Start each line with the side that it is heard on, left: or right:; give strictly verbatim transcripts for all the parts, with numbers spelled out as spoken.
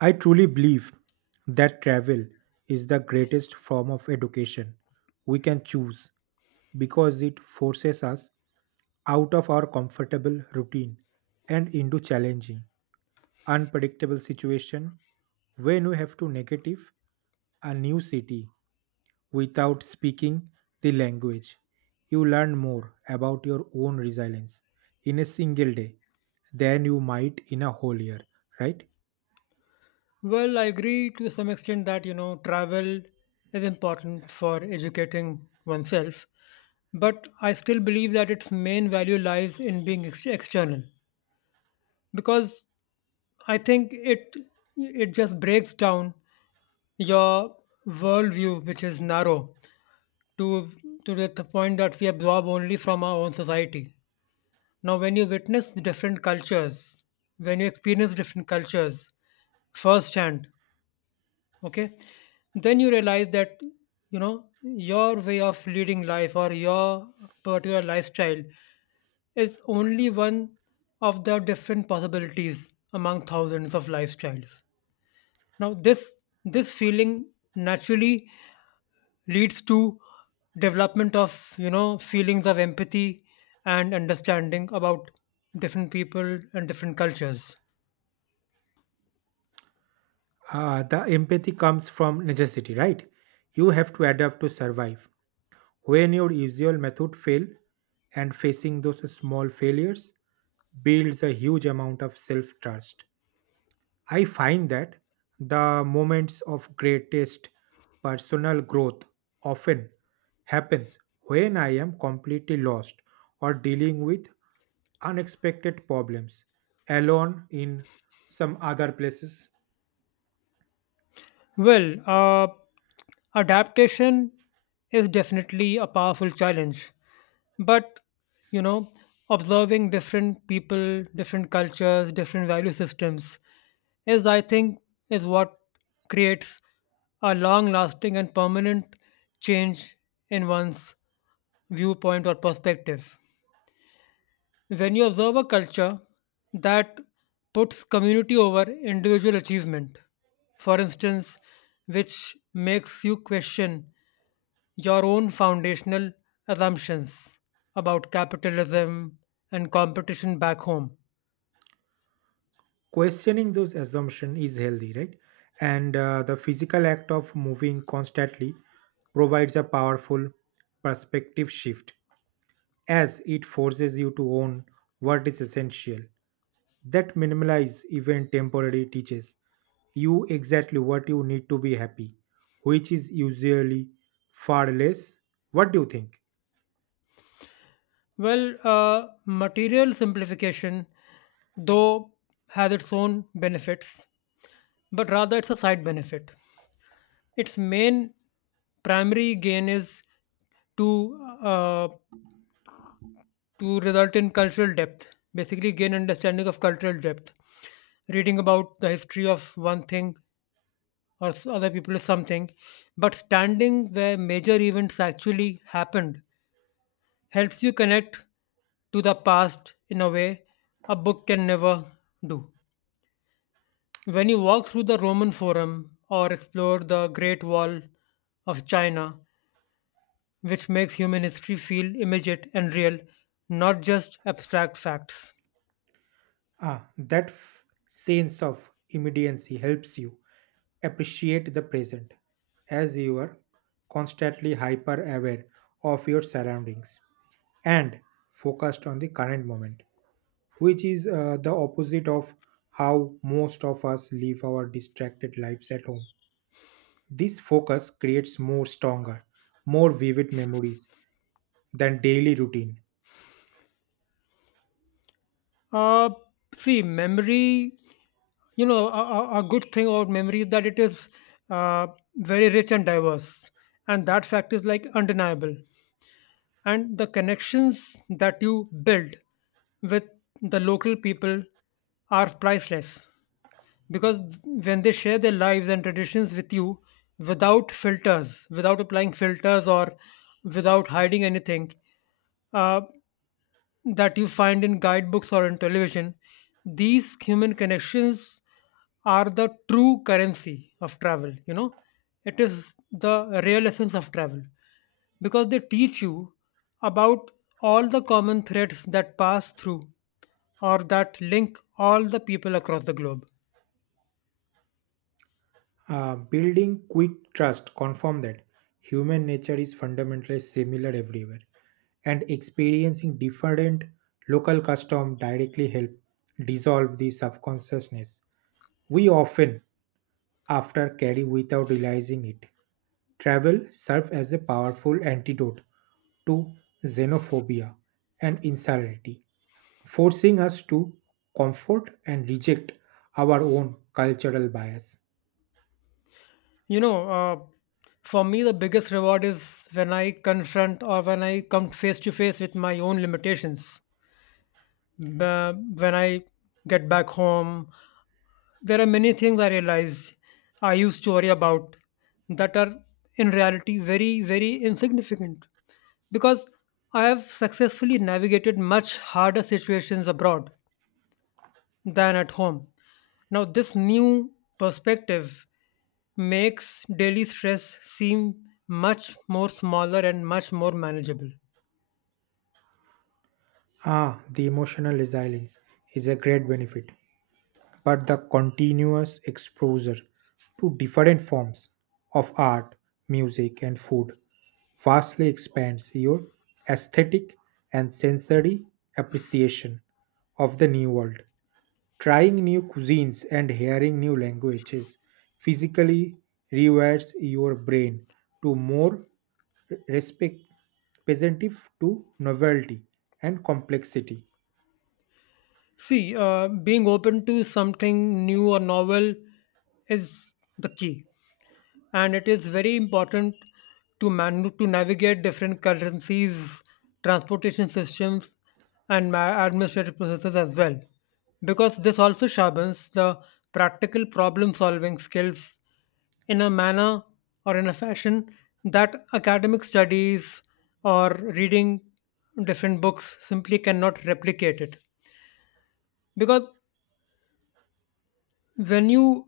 right: I truly believe that travel is the greatest form of education we can choose because it forces us out of our comfortable routine and into challenging, unpredictable situation when we have to negative a new city without speaking the language. You learn more about your own resilience in a single day than you might in a whole year, right?
left: Well, I agree to some extent that, you know, travel is important for educating oneself, but I still believe that its main value lies in being ex- external because I think it it just breaks down your worldview, which is narrow, to to the the point that we absorb only from our own society. Now, when you witness different cultures, when you experience different cultures, firsthand, okay, then you realize that, you know, your way of leading life or your particular lifestyle is only one of the different possibilities among thousands of lifestyles. Now this this feeling naturally leads to development of, you know, feelings of empathy and understanding about different people and different cultures.
right: Uh, the empathy comes from necessity, right? You have to adapt to survive. When your usual method fail, and facing those small failures builds a huge amount of self-trust. I find that the moments of greatest personal growth often happens when I am completely lost or dealing with unexpected problems alone in some other places.
left: Well, uh, adaptation is definitely a powerful challenge, but, you know, observing different people, different cultures, different value systems is, I think, is what creates a long-lasting and permanent change in one's viewpoint or perspective. When you observe a culture that puts community over individual achievement, for instance, which makes you question your own foundational assumptions about capitalism and competition back home.
right: Questioning those assumptions is healthy, right? And uh, the physical act of moving constantly provides a powerful perspective shift, as it forces you to own what is essential. That minimalize even temporary teaches you exactly what you need to be happy, which is usually far less. What do you think?
left: Well, uh, material simplification, though, has its own benefits, but rather it's a side benefit. Its main primary gain is to uh, to result in cultural depth. Basically, gain understanding of cultural depth. Reading about the history of one thing or s- other people is something, but standing where major events actually happened helps you connect to the past in a way a book can never do. When you walk through the Roman Forum or explore the Great Wall of China, which makes human history feel immediate and real, not just abstract facts.
right: ah that f- Sense of immediacy helps you appreciate the present as you are constantly hyper aware of your surroundings and focused on the current moment, which is uh, the opposite of how most of us live our distracted lives at home. This focus creates more stronger, more vivid memories than daily routine.
left: Uh, See, memory, you know, a, a a good thing about memory is that it is uh, very rich and diverse. And that fact is like undeniable. And the connections that you build with the local people are priceless because when they share their lives and traditions with you without filters, without applying filters or without hiding anything, uh, that you find in guidebooks or in television. These human connections are the true currency of travel, you know. It is the real essence of travel because they teach you about all the common threads that pass through or that link all the people across the globe.
right: Uh, building quick trust confirm that human nature is fundamentally similar everywhere, and experiencing different local custom directly help dissolve the subconsciousness we often after carry without realizing it. Travel serves as a powerful antidote to xenophobia and insularity, forcing us to comfort and reject our own cultural bias.
left: You know, uh, for me, the biggest reward is when I confront or when I come face to face with my own limitations. Ba- when I get back home, there are many things I realize I used to worry about that are in reality very, very insignificant because I have successfully navigated much harder situations abroad than at home. Now, this new perspective makes daily stress seem much more smaller and much more manageable.
right: Ah, the emotional resilience is a great benefit, but the continuous exposure to different forms of art, music, and food vastly expands your aesthetic and sensory appreciation of the new world. Trying new cuisines and hearing new languages physically rewires your brain to more respect, receptive to novelty and complexity.
left: See, uh, being open to something new or novel is the key, and it is very important to man to navigate different currencies, transportation systems, and ma- administrative processes as well, because this also sharpens the practical problem-solving skills in a manner or in a fashion that academic studies or reading different books simply cannot replicate it because when you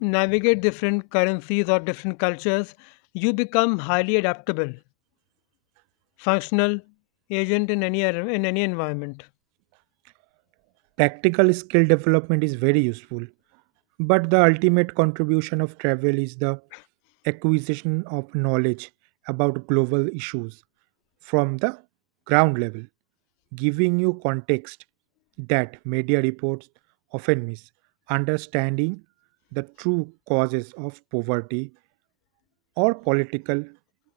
left: navigate different currencies or different cultures, you become highly adaptable, functional agent in any ar- in any environment.
right: Tactical skill development is very useful, but the ultimate contribution of travel is the acquisition of knowledge about global issues from the ground level, giving you context that media reports often miss. Understanding the true causes of poverty or political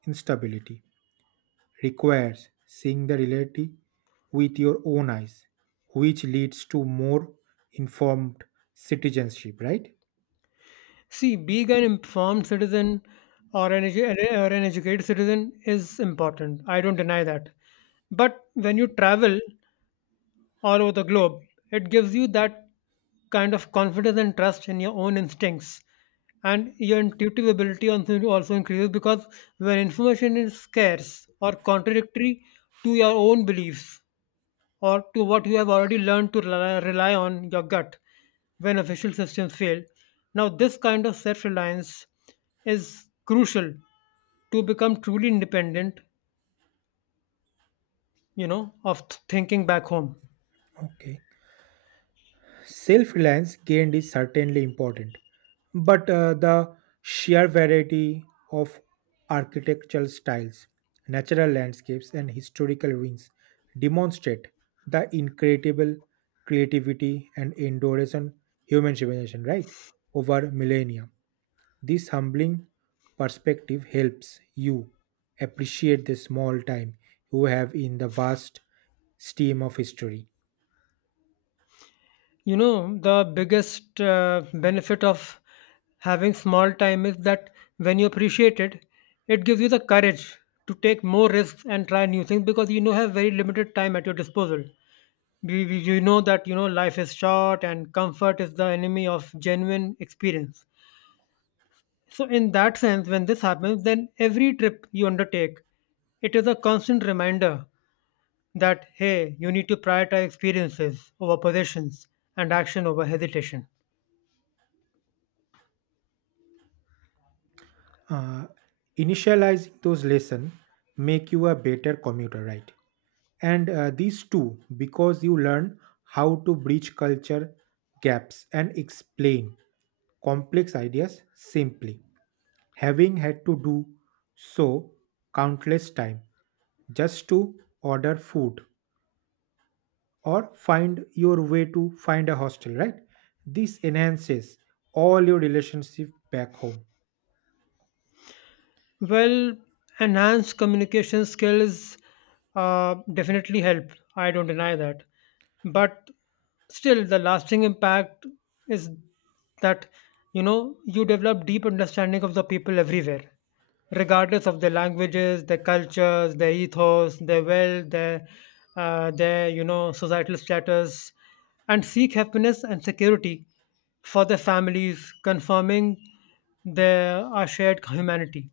right: instability requires seeing the reality with your own eyes, which leads to more informed citizenship, right?
left: See, being an informed citizen or an, edu- or an educated citizen is important. I don't deny that. But when you travel, all over the globe. It gives you that kind of confidence and trust in your own instincts. And your intuitive ability also also increases because when information is scarce or contradictory to your own beliefs or to what you have already learned to rely rely on your gut when official systems fail. Now, this kind of self reliance is crucial to become truly independent, you know, of th- thinking back home.
right: Okay. Self reliance gained is certainly important, but uh, the sheer variety of architectural styles, natural landscapes, and historical ruins demonstrate the incredible creativity and endurance on human civilization, right? Over millennia. This humbling perspective helps you appreciate the small time you have in the vast stream of history.
left: You know, the biggest uh, benefit of having small time is that when you appreciate it, it gives you the courage to take more risks and try new things because you know have very limited time at your disposal. You, you you know that, you know, life is short and comfort is the enemy of genuine experience. So, in that sense, when this happens, then every trip you undertake, it is a constant reminder that, hey, you need to prioritize experiences over possessions and action over hesitation.
right: Uh, initializing those lessons make you a better commuter, right? And uh, these two, because you learn how to bridge culture gaps and explain complex ideas simply, having had to do so countless time just to order food or find your way to find a hostel, right? This enhances all your relationship back home.
left: Well, enhanced communication skills uh, definitely help. I don't deny that. But still, the lasting impact is that, you know, you develop deep understanding of the people everywhere, regardless of their languages, their cultures, their ethos, their wealth, their uh, their, you know, societal status, and seek happiness and security for their families, confirming their our shared humanity.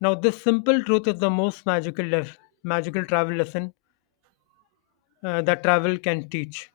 left: Now, this simple truth is the most magical lef- magical travel lesson uh, that travel can teach.